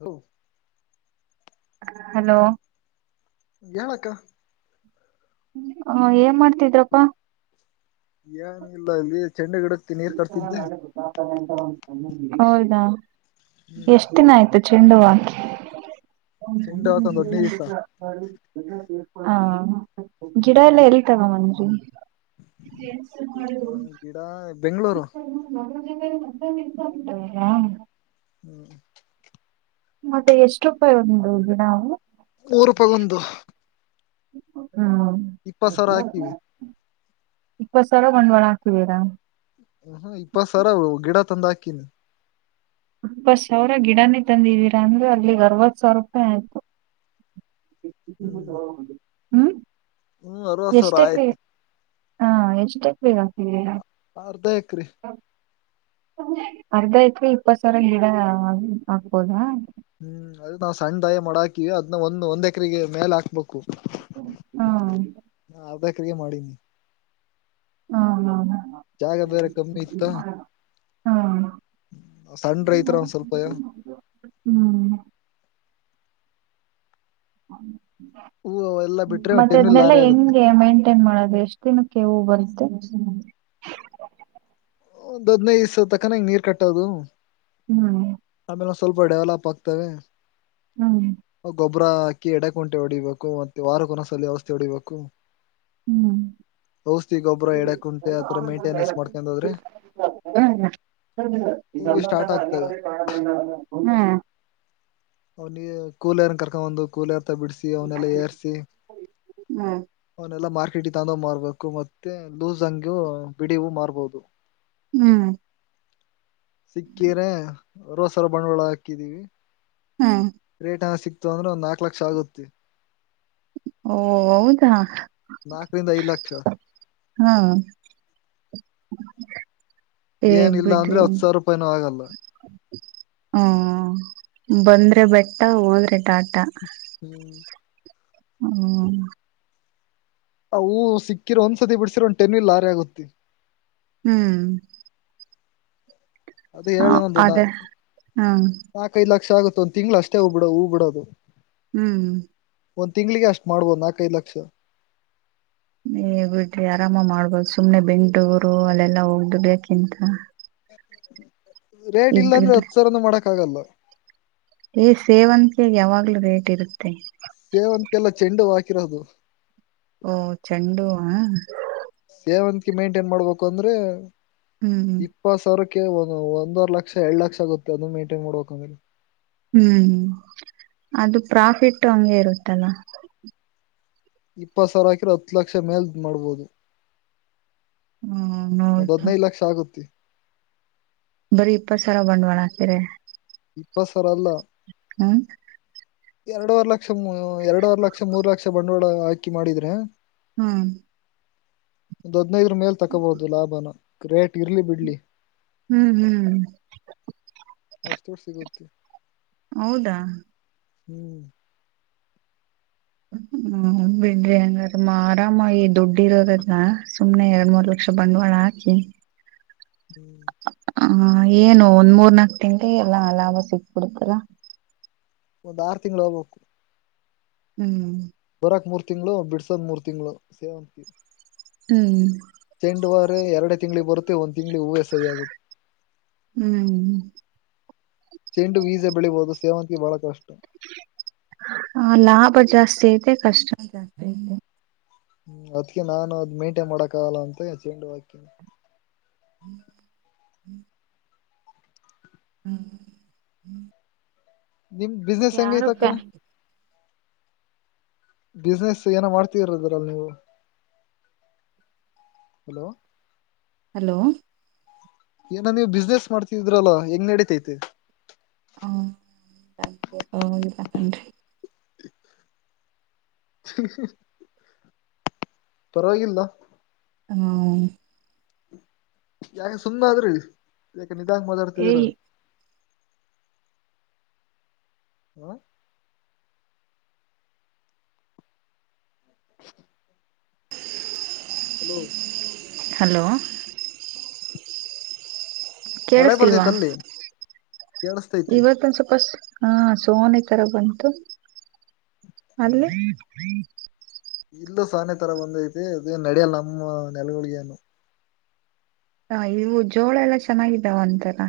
ಹ ಹಲೋ ಯಳಕ್ಕ ಹ ಏನ್ ಮಾಡ್ತಿದ್ರಪ್ಪಾ ಏನು ಇಲ್ಲ ಇಲ್ಲಿ ಚೆಂಡೆ ಗಿಡಕ್ಕೆ ನೀರ್ ಇಲ್ಲ ಕಟ್ತಿದ್ದೆ ನಾಳೆತಂತಂದ ಹೌದಾ ಹ್ಮ್ ಎಷ್ಟ ದಿನ ಆಯ್ತು ಚೆಂಡ ಹೂವ ಹಾಕಿ ಚೆಂಡು ಆತ ಒಂದ್ ಹದ್ನೈದು ದಿವ್ಸ ಹಾ ಗಿಡ ಎಲ್ಲಾ ಎಲ್ಲಿ ತಗೊಂಬಂದ್ರಿ ಎಸ ಹ ಗಿಡ ಬೆಂಗಳೂರು ಹ್ಮ್ ಮತ್ತೆ ಎಷ್ಟ ರೂಪಾಯಿ ಉಂದು ನಾವು ಮೂರು ರೂಪಾಯಿಗೊಂದು ಹ್ಮ ಹ ಇಪ್ಪ ಸಾವಿರ ಹಾಕಿವವಿ ಇಪ್ಪತ್ ಸಾವಿರ ಒಂಡ್ವಾಳ ಹಾಕಿದೀರಾ ತಂದಕನು ಇಪ್ಪತ್ ಸಾವಿರ ಗಿಡನೇ ತಂದಿವೀರಾ ಅಂದ್ರೆ ಅಲ್ಲಿಗೆ ಅರವತ್ ಸಾವಿರ ರೂಪಾಯಿ ಆಯ್ತು ಹ್ಮ್ ಹ ಹ್ಮ ಹ್ಮ್ ಆರವತ್ತು ಸಾವಿರ ಆಯ್ತು ಹಾ ಎಷ್ಟುಕ್ ಎಕ್ರೆ ಹಾಕಿದ್ದೀರ ಅರ್ಧಾ ಎರೆ ಅರ್ಧಎಕರೆ ಇಪ್ಪತ್ ಸಾವಿರ ಗಿಡ ಆಗ್ಬೋದಾ ಹ್ಮ್ ಅದು ನಾವವು ಸಣ್ಣದಾಯ ಮಾಡಾಕಿವವಿ ಅದ್ನ್ನ ಒಂದಂದು ಒಂದ್ ಎಕರೆಗೆ ಮೇಲೆ ಹಾಕ್ಬೇಕು ಹಾ ಯದ ಕ್ರಿಯೆ ಮಾಡೀನಿ ಹಾ ಹಾ ಜಾಗ ಬೇರೆ ಕಮ್ಮಿ ಇತ್ತ ಹಾ ಸಣ್ರ ರೈತರು ಒಂದ ಸ್ವಲ್ಪಯ ಹ್ಮ್ ಹ್ಮ ಹೂ ಎಲ್ಲಾ ಬಿಟ್ರೆ ಮತ್ತೆ ಟೆನ್ ಅದ್ನ್ನಲ್ಲಾ ಲಾರಿ ಆಗುತ್ತೆ ಹೆಂಗೆ ಮೈಂಟೈನ್ ಮಾಡೋದು ಎಷ್ಟ ದಿನಕ್ಕೆ ಹೂವು ಬರ್ ಒಂದು ಅದಿನೈದು ದಿವಸ ತಕ್ಕ ನೀರ್ ಕಟ್ಟೋದು ಹ್ಮ್ ಆಮೇಲೆ ಸ್ವಲ್ಪ ಡೆವಲಪ್ ಆಗ್ತವೆ ಹ್ಮ್ ಒಬರಾಕಿ ಎಡೆಕ ಕುಂಟೆ ಹೊಡಿಬೇಕು ಮತ್ತೆ ವಾರ ಕೊನಸಲ್ಲಿ ವ್ಯಸ್ಥೆ ಹೊಡಿಬೇಕು ಹ್ಮ್ ಔಷಧಿ ಗೊಬ್ಬರ ಆ ಎಡೆಕುಂಟೆ ಆತರ ಸ ಮೇಂಟೆನೆನ್ಸ್ ಮಾಡ್ಕೊಂಡ್ ಹೋದ್ರೆ ಸ ಈ ಹೂವು ಸಂಬಂಧ ಸ್ಟಾರ್ಟ್ ಅಲ್ಲಿವ ಆಗ್ತವೆ ಕಾಣ ಒಲಿಯೇ ಕುಲರ್ ಕರ್ಕೊಂಡು ಬಂದು ಕುಲರ್. ಬಿಡಿಸಿ ಅವನ್ನೆಲ್ಲ ಏರಿಸಿ ಹ್ಮ್ ಅವಲ್ಲನ್ನೆಲ್ಲ ಮಾರ್ ಟಿಟಿ ತಂದು ಮಾರರ್ಬೇಕು ಮತ್ತೆ ಲೂಸ್ ಅಂಗು ಬಿಡಿವೂ ಮಾರಬಹುದು. ಹ್ಮ್ ಸಿಕ್ಕಿರ ರೋಸರ ಬಂಡವಾಳ ಹಾಕಿದೀವಿ. ಹಾ ರೇಟ್ ಹ ಸಿಕ್ತ್ ಅಂದ್ರೆ ಒಂದ್ ನಾಕು ಲಕ್ಷ ಆಗುತ್ತೆ. ಓ ಹೌದಾ ನಾಕರಿಂದ ಐದು ಲಕ್ಷ. ಹಾ ಹೇನು ಏನಿಲ್ಲ ಅಂದ್ರೆ ಬಿಡ್ರಿ. ಹತ್ ಸಾವಿರ ರೂಪಾಯಿನೂ ಆಗಲ್ಲ ಹ ಬಂದ್ರೆ ಬೆಟ್ಟ ಹೋದ್ರೆ ಟಾಟ. ಹ್ಮ್ ಹ್ಮ್ ಆ ಹೂ ಸಿಕ್ಕಿರೋ ಒಂದ್ಸತಿ ಬಿಡ್ಸಿರೋ ಒಂದ ಟೆನ್ಲ್ ಲಾರಿ ಆಗತ್ತೀ. ಹ್ಮ್ ಅದೇ ಹೇಳ್ದೆ ನಂದು ನ ಅದೇ ಹಾ ನಾಕೈಲ್ಲ. ಯಕ್ಷ ಆಗುತ್ತೆ ಒಂದು ತಿಂಗ್ಳ ಅಷ್ಟೇ ಹೂ ಬಿಡದು ಹೂ ಬಿಡದು. ಹ್ಮ್ ಒಂದ್ ತಿಂಗ್ಳಿಗೆ ಅಷ್ಟ್ ಮಾಡ್ಬೋದು ನಾಕೈದು ಲಕ್ಷ. ನೀ ಬಿಡ್ರಿ ಆರಾಮ ಮಾಡ್ಬೋದು ಸುಮ್ನೆ ಬೆಂಗಳೂರು ಅಲ್ಲೆಲ್ಲಾ ಹೋಗಿ ದುಡಿಯೊಕ್ಕಿಂತ. [inaudible] ರೇಟ್ ಇಲ್ಲ ಅಂದ್ರೆ ಹತ್ತುಸಾವಿರನು ಮಾಡಕ್ ಆಗಲ್ಲ. ಏ ಸೇವಂತಿಕೆಗೆ ಯಾವಾಗ್ಲೂ ರೇಟ್ ಇರುತ್ತೆ. ಸೇವಂತಕೆ ಅಲ್ಲ ಚೆಂಡುಹೂವ ಹಾಕಿರೋದು. ಓ ಚೆಂಡುಹೂವನ. ಸೇವಂತಿಗೆ ಮೇಂಟೇನ್ ಮಾಡ್ಬೇಕು ಅಂದ್ರೆ ಹ್ಮ್ ಇಪ್ಪತ್ ಸಾವಿರಕ್ಕೆ ಒಂದವರ್ ಲಕ್ಷ ಎರಡ್ ಲಕ್ಷ ಆಗುತ್ತೆ ಅದ ಮೈಂಟೈನ್ ಮಾಡ್ಬೇಕಂದ್ರೆ. ಹ್ಮ್ ಅದು ಪ್ರಾಫಿಟ್ ಹಂಗೆ ಇರುತ್ತಲ್ಲ. ಇಪ್ಪತ್ ಸಾವಿರ ಹಾಕಿರ ಹತ್ತು ಲಕ್ಷ ಮೇಲ್ ಮಾಡ್ಬೋದು. ಹ್ಮ್ ಒಂದು ನೋಡ್ತು ಹದಿನೈದುಲಕ್ಷ ಆಗುತ್ತೆ. ಬರೀ ಇಪ್ಪತ್ತು ಸಾವಿರ ಬಂಡವಾಳ ಹಾಕಿರೆ. ಇಪ್ಪತ್ತು ಸಾವಿರ ಅಲ್ಲ. ಹ್ಮ್ ಎರಡುವರ್ ಲಕ್ಷ ಎರಡುವರ್ ಲಕ್ಷ ಮೂರ್ ಲಕ್ಷ ಬಂಡವಾಳ ಹಾಕಿ ಮಾಡಿದ್ರೆ. ಹ್ಮ ಒಂದು ಹದಿನೈದುರೂ ಮೇಲೆ ತಕೋಬಹುದು ಲಾಭನ ರೇಟ್ ಇರ್ಲಿ ಬಿಡ್ಲಿ. ಹ್ಮ್ ಹ್ಮ್ ಔಷಧಿ ಸಿಗುತ್ತೆ. ಹೌದಾ ಹ್ಮ್ ಹ್ಮ [unintelligible] ಹ್ಮ್ ಬಿಡ್ರಿ ಹಂಗ್ರ ಆರಾಮಾಗಿ ದುಡ್ಡು ಇರೋದನ್ನ ಸುಮ್ನೆ ಎರಡ್ ಮೂರ್ ಲಕ್ಷ ಬಂಡವಾಳ. ಹಾಕಿ ಹ್ಮ್ ಹ ಏನು ಒಂದ್ ಮೂರ್ನಾಕು ತಿಂಗಳಿಗೆ ಎಲ್ಲಾ ಲಾಭ ಸಿಕ್ಕ್ ಬಿಡುತ್ತಲ್ಲ. ಒಂದ್ ಆರು ತಿಂಗಳು ಹೋಗ್ಬೇಕು. ಹ್ಮ್ ಬರಾಕ್ ಮೂರ್ ತಿಂಗಳು ಬಿಡ್ಸದ್ ಮೂರ್ ತಿಂಗಳು ಸೇವಂತಿಗೆ. ಹ್ಮ್ ಚೆಂಡುವಾರ ಎರಡು ತಿಂಗಳಿಗೆ ಬರುತ್ತೆ ಒಂದ್ ತಿಂಗಳಿಗೆ ಹೂವ ಸರಿ ಆಗುತ್ತೆ. ಹ್ಮ್ ಚಂಡು ಈಜಿ ಬೆಳಿಬಹುದು. ಸೇವಂತಿ ಬಹಳ ಕಷ್ಟ. ಹ ಲಾಭ ಜಾಸ್ತಿ ಐತೆ, ಕಷ್ಟ ಜಾಸ್ತಿ ಐತೆ, ಹ್ಮ ಅದ್ಕ ನಾನು ಅದ್ ಮೇಂಟೆ ಮಾಡಕ ಆಗಲ್ಲ ಅಂತ ಚೆಂಡುವ್ ಹಾಕನಿ. [inaudible] ಹ್ಮ್, ಹ್ಮ ನಿಮ್ದ ಬಿಸ್ನೆಸ್ ಹೆಂಗ ಐತಿ ಅಕ್ಕ, ಬಿಸ್ನೆಸ್ ಏನೋ ಮಾಡ್ತೀರದ್ರಲ್ಲಿ ನೀವು, ಹಲೋ, ಹಲೋ, ಏನ ನೀವು ಬಿಸ್ನೆಸ್ ಮಾಡ್ತಿದ್ರಲ್ಲ ಹೆಂಗ್ ನಡೀತೈತೆ, ಹ್ಮ [unintelligible] [inaudible] [inaudible] ಪರವಾಗಿಲ್ಲ, ಹ್ಮ್, ಯಾಕ ಸುಮ್ನ ಆದ್ರಿ ಯಾಕ ನಿದಾಂನಕ ಮಾತಾಡ್ತಿದಿರಾ. ಹಾ [inaudible] [inaudible] ಹಲೋ, ಹಲೋ, ಮಳೆ ಕೇಳಸ್ತಿಲ್ವಾ, ಬರ್ತೈತ್ ಅಲ್ಲಿ ಕೇಳಸ್ತೈತಿ ಇವತ್ತ ಒಂದ ಸ್ವಲ್ಪ ಹಾ ಸೋನೆ ತರ ಬಂತು. ಅಲ್ಲಿ, ಇಲ್ಲೂ ಸಾನೆ ತರ ಬಂದೈತಿ ಅದ ನಡೆಯಲ್ಲ ನಮ್ಮ ನೆಲಗಳಿಗೆನು. ಹ ಇವು ಜೋಳ ಎಲ್ಲಾ ಚೆನ್ನಾಗಿದ್ದಾವ ಅಂತಲ.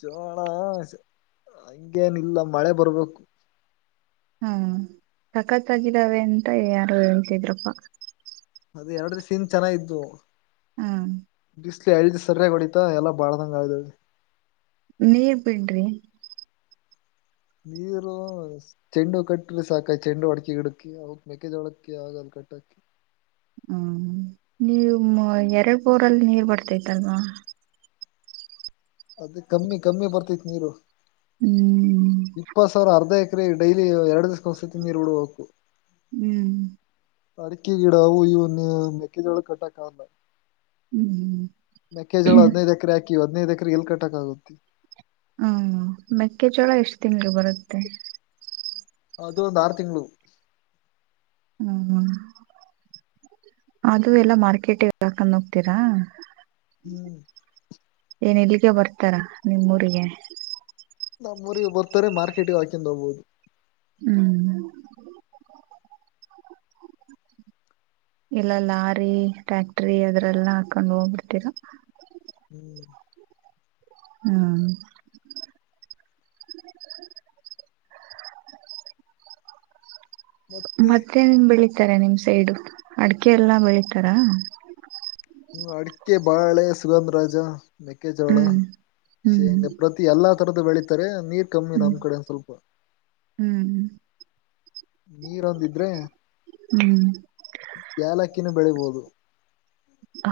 ಜೋಳ ಹಂಗೇನಿಲ್ಲ ಮಳೆ ಬರ್ಬೇಕು, ಹ್ಮ ಸಖತ್ತಾಗಿದ್ದಾವೆ ಅಂತ ಯಾರು ಹೇಳ್ತಿದ್ರಪ್ಪಾ, ಅದ ಎರಡ್ ಸಿಂದ್ ಚೆನ್ನಾಗ್ ಇದ್ವು. ಹ್ಮ. ಇಸ್ಲಿ ಎಳ್ದ ಸರಿಯಾಗಿ ಹೊಡಿತಾ ಎಲ್ಲ ಬಾಡ್ದಂಗ ಆಗ್ಗ್ವೆ. ನೀರ್ ಬಿಡ್ರಿ, ನೀರು ಚೆಂಡುವು ಕಟ್ರಿ ಸಾಕ ಚೆಂಡು ಅಡಕ್ಕಿ ಗಿಡಕ್ಕೆ ಅವಕ್ ಮೇಕಜೋಳಕ್ಕೆ ಆಗಲ್, [inaudible] [inaudible] ಹ್ಮ ನೀವು ಎರಡ್ ಬೋರಲ್ಲಿ ನೀರ್ ಬರ್ತೈತಲ್ವಾ, ಅದ ಕಮ್ಮಿ ಕಮ್ಮಿ ಬರ್ತೇತಿ ನೀರು. ಹ್ಮ್, ಇಪ್ಪತ್ ಸಾವಿರ ಅರ್ಧ ಎಕ್ರ ಡೈಲಿ ಎರಡು ದಸತಿ ನೀರ ಬಿಡ್ಬೇಕು. ಹ್ಮ್ ಅಡಿಕೆ ಗಿಡ ಅವು ಇವನ್ ಮೆಕ್ಕೆಜೋಳ ಕಟ್ಟಕ ಆಲ್, ಹ್ಮ್ ಮೇಕೇಜೋಳ ಹದ್ನೈದು ಎಕರೆ ಹಾಕಿವಿ ಹದಿನೈದು ಎಕರೆ ಎಲ್ ಕಟ್ಟಕ ಆಗುತ್ತೆ. ಹ್ಮ ಮೆಕ್ಕೆಚೋಳ ಎಷ್ಟು ತಿನ್ಗಳು ಬರುತ್ತೆ, ಅದು ಒಂದು ಆರು ತಿಂಗಳು, ಹ್ಮ್, ಅದು ಎಲ್ಲಾ ಮಾರ್ಕೆಟ್ಗೆ ಹಾಕೊಂಡ್ ಹೋಗ್ತೀರಾ, ಹ್ಮ್ ಏನ್ ಇಲ್ಲಿಗೆ ಬರ್ತಾರ ನಿಮ್ಮೂರಿಗೆ, ನಮ್ಮೋರಿಗೆ ಬರ್ತಾರೆ ಮಾರ್ಕೆಟಿಗೆ ಹಾಕ್ಯನಂದ್ ಹೋಗ್ಬಹುದು. ಹ್ಮ್. ಇಲ್ಲ ಲಾರಿ, ಟ್ಯಾಕ್ಟ್ರಿ, ಅದ್ರೆಲ್ಲ ಹಾಕೊಂಡ್ ಹೋಗ್ಬಿಡ್ತೀರ. ಹ್ಮ್, ಹ್ಮ್ ಮತ್ತೆ ನಿನ್ ಬೆಳಿತಾರೆ ನಿಮ್ ಸೈಡ್ ಅಡ್ಕೆ ಎಲ್ಲಾ ಬೆಳಿತಾರ ಹ್ಮ ಅಡಿಕೆ ಬಾಳೆ ಸುಗಂಧ ರಾಜ ಮೆಕ್ಕೆಜೋಳ ಹ್ಮ್ ಹ್ಮ್ ಶೇಂಗ ಪ್ರತಿ ಎಲ್ಲಾ ತರದ ಬೆಳಿತಾರೆ ನೀರು ಕಮ್ಮಿ ಹ್ಮ್ ನಮ್ ಕಡೆ ಸ್ವಲ್ಪ ಹ್ಮ್ ನೀರೊಂದಿದ್ರೆ ಹ್ಮ್ ಯಾಲಕ್ಕಿನ ಬೆಳಿಬೋುದು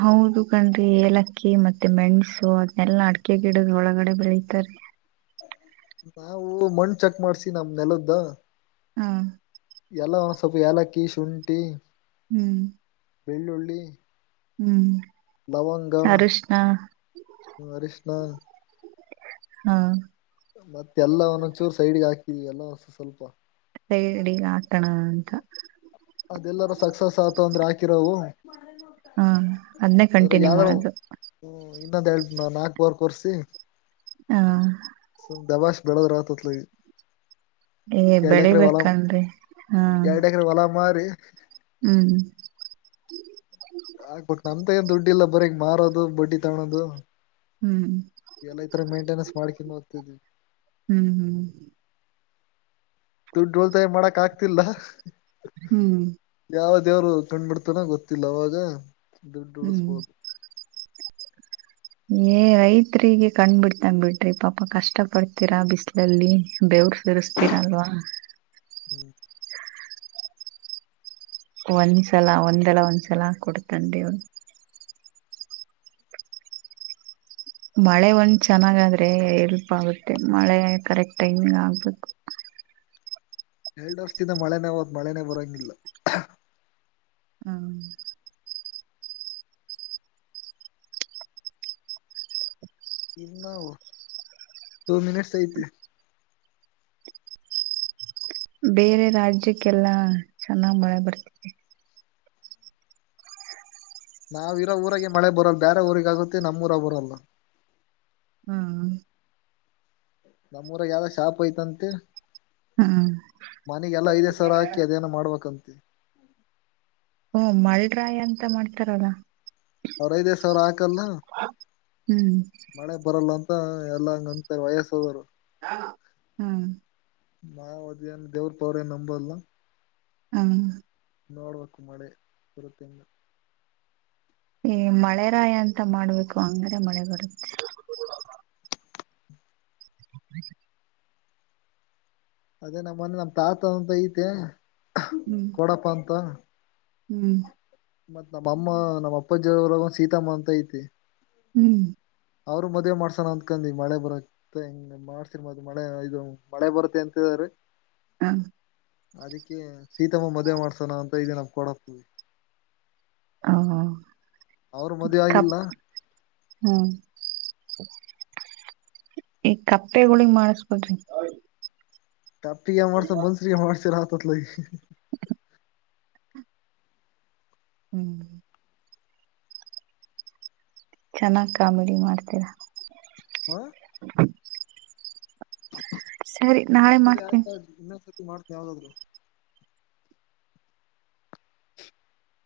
ಹೌದು ಕಣ್ರಿ ಏಲಕ್ಕಿ ಮತ್ತೆ ಮೆಣ್ಸು ಅದನೆಲ್ಲಾ ಅಡಿಕೆ ಗಿಡದ ಒಳಗಡೆ ಬೆಳತಾರೆ [unintelligible] ನಾವು ಮಣ ಚೆಕ್ ಮಾಡ್ಸಿ ನಮ್ ನೆಲದ್ದ ಹಾ ಎಲ್ಲ ಸ್ವಲ್ಪ ಇಲಕ್ಕಿ ಶುಂಠಿ ಹ್ಮ್ ಬೆಳ್ಳುಳ್ಳಿ ಹ್ಮ್ ಲವಂಗ ಅರಶಿನ ಅರಿಶಿಣ ಹಾ ಮತ್ತೆಲ್ಲ ಒಂದೊಂದುಚೂರು ಸೈಡ್ಗೆ ಹಾಕಿದೀವಿ ಏನೋ ಸ್ವಲ್ಪ ಡಿ [unintelligible] ಆಕೋಣ ಅಂತ ಅದೆಲ್ಲಾರೂ ಸಕ್ಸಸ್ ಆತ ಅಂದ್ರೆ ಹಾಕಿರೋವು ಹ ಅದನ್ನೇ ಅದರಾಗ ಕಂಟಿನ್ಯೂ ಯಾವ್ದೋ ಮಾಡೋದು ಹ್ಮ ಇನ್ನೊಂದ್ ಎೇಳ್ತ ನ ನಾಲ್ಕ ವರ್ ಕರ್ಸಿ ಹಾ ದಬಾಶ್ ಬೇಳುದ್ರಾ ಆತ ಅತ್ಲಾಗ ಏ ಬೇಳಿಬೇಕ್ ಕಂಡ್ರಿ ಹಾ ಎರಡ್ ಎಕರೆ ಹೊಲ ಮಾರಿ ಹ್ಮ್ ಆಗ್ಬಟ್ು ನಮ್ದ ಏನ್ ದುಡ್ಡಿ ಇಲ್ಲ ಬರೀಗ್ ಮಾರೋದು ಬಡ್ಡಿ ತಗ್ನೊನೋದು ಹ್ಮ್ ಎಲ್ಲ ಈತರ ಮೇಂಟೆನೆನ್ಸ್ ಮಾಡ್ಕಂತ ಹೋಗ್ತತಿದಿವೀ ಹ್ಮ್ ಹ್ಮ್ ದುಡ್ಡು ಉಳಿತಾಯ ಮಾಡಕ್ ಆಗ್ತಿಲ್ಲ ಹ್ಮ್ ಯಾವ ದೇವ್ರು ಕಣ್ ಬಿಡ್ತಾನ ಗೊತ್ತಿಲ್ಲ ಅವಾಗ ದುಡ್ಡು ಹ್ಮ್ ಉಳಿಸಬೋದು ಏ ರೈತರಿಗೆ ಕಣ್ ಬಿಡ್ತನಾ ಬಿಡ್ರಿ ಪಾಪ ಕಷ್ಟ ಪಡ್ತೀರಾ ಬಿಸಲಲ್ಲಿ ಬೆೇವರು ಸುರುಸ್ತಿರಲ್ವಾ ಹ್ಮ್ [inaudible] ಒಂದ್ಸಲ ಒಂದೆಲ ಒಂದ್ಸಲ ಕೊಡ್ತಾನ ದೇವರು ಮಳೆ ಒಂದ್ ಚೆನ್ನಾಗಾದ್ರೆ ಎಲ್ಪ್ ಆಗುತ್ತೆ ಮಳೆ ಕರೆಕ್ಟ್ ಟೈಮಿಂಗ ಆಗ್ಬೇಕು [unintelligible] ಎರಡು ವರ್ಷದಿಂದ ಮಳೆನೇ ಹೋತ ಮಳೆನೇ ಬರೋಂಗಿಲ್ಲ ಹ್ಮ್ ಇನ್ನುವು ಟು ಮಿನಿಟ್ಸ್ ಐತಿ ಬೇರೆ ರಾಜ್ಯಕ್ಕೆಲ್ಲಾ ಚೆನ್ನಾಗ ಮಳೆ ಬರ್ತಿದೆ ನಾವ್ ಇರೋ ಊರಗೆ ಮಳೆ ಬರಲ್ಲ ಬೇರೆ ಊರಿಗೆ ಆಗುತ್ತೆ ನಮ್ಮೂಊರಗ ಬರಲ್ಲ ಹ್ಮ್ ನಮ್ಮೂಊರಾಗ ಯಾವ್ದ ಶಾಪ ಐತಂತೆ ಹಾ ಮನೆಗೆಲ್ಲ ಐದೈದು ಸಾವಿರ ಹಾಕಿ ಅದೇನ ಮಾಡ್ಬೇಕಂತ ಹ್ಮ ಮಳರಾಯ ಅಂತ ಮಾಡ್ತಾರಲ್ಲ ಅವ್ರ ಐದೈದು ಸಾವಿರ ಹಾಕಲ್ಲ ಹ್ಮ್ ಮಳೆ ಬರಲ್ಲ ಅಂತ ಎಲ್ಲ ಹಂಗ ಅಂತರಾ ವಯಸ್ಸಾದರೂ ಹ್ಮ್ ಮಾಯವಾದೀ ದೇವ್ರ ಪೋರೆ ನಂಬಲ್ಲ. ಹ್ಮ. ನೋಡ್ಬೇಕು ಮಳೆ ಬರುತ್ತೆ ಇನ್ನ. ಈ ಮಳೆ ರಾಯ ಅಂತ ಮಾಡ್ಬೇಕು ಅಂದ್ರೆ ಮಳೆ ಬರುತ್ತೆ. [unintelligible] ಅದೇ ನಮ್ಮನೆ ನಮ್ ತಾತಂತ ಐತೆ ಹ್ಮ್ ಕೊಡಪ್ಪ ಅಂತ. ಹ್ಮ್. ಮತ್ ನಮ್ಮಅಮ್ಮ ನಮ್ಮ ಅಪ್ಪಾಜಿ ಅವ್ರ ಊರಾಗ ಸೀತಮ್ಮ ಅಂತ ಐತಿ. ಹ್ಮ್. ಅವ್ರು ಮದ್ವೆ ಮಾಡ್ಸಣ ಅಂದ್ಕೊಂಡು ಮಳೆ ಬರತ್ತ ಹೆಂಗ್ ಮಾಡ್ಸಿರ ಮದ್ ಮಳೆ ಇದು ಮಳೆ ಬರುತ್ತೆ ಅಂತ [unintelligible] [unintelligible] ಅದಕ್ಕೆ ಸೀತಮ್ಮ ಮದ್ವೆ ಮಾಡ್ಸೋಣ ಅಂತ ಇದೆ ನಮ್ಮ ಕೂಡ ಹ ಮದ್ವೆ ಕಪ್ ಆಗಿಲ್ಲ ಹ. ಈ ಕಪ್ಪೆಗೊಳ್ಗೆ ಮಾಡಿಸಿ ಬಿಡ್ರಿ. ಕಪ್ಪಿಗೆ ಏನ್ ಮಾಡ್ಸೋದ ಮನುಷ್ಯರಿಗೆ ಮಾಡ್ಸಿರ ಆತದಲಾ ಈಗ ಹ್ಮ್. ಚೆನ್ನಾಗ್ ಕಾಮಿಡಿ ಮಾಡ್ತೀರಾ. ಹಾ. ಸರಿ ನಾಳೆ ಮಾಡ್ತೇನೆ. ಯಾವಾಗ್ರಿ? [inaudible]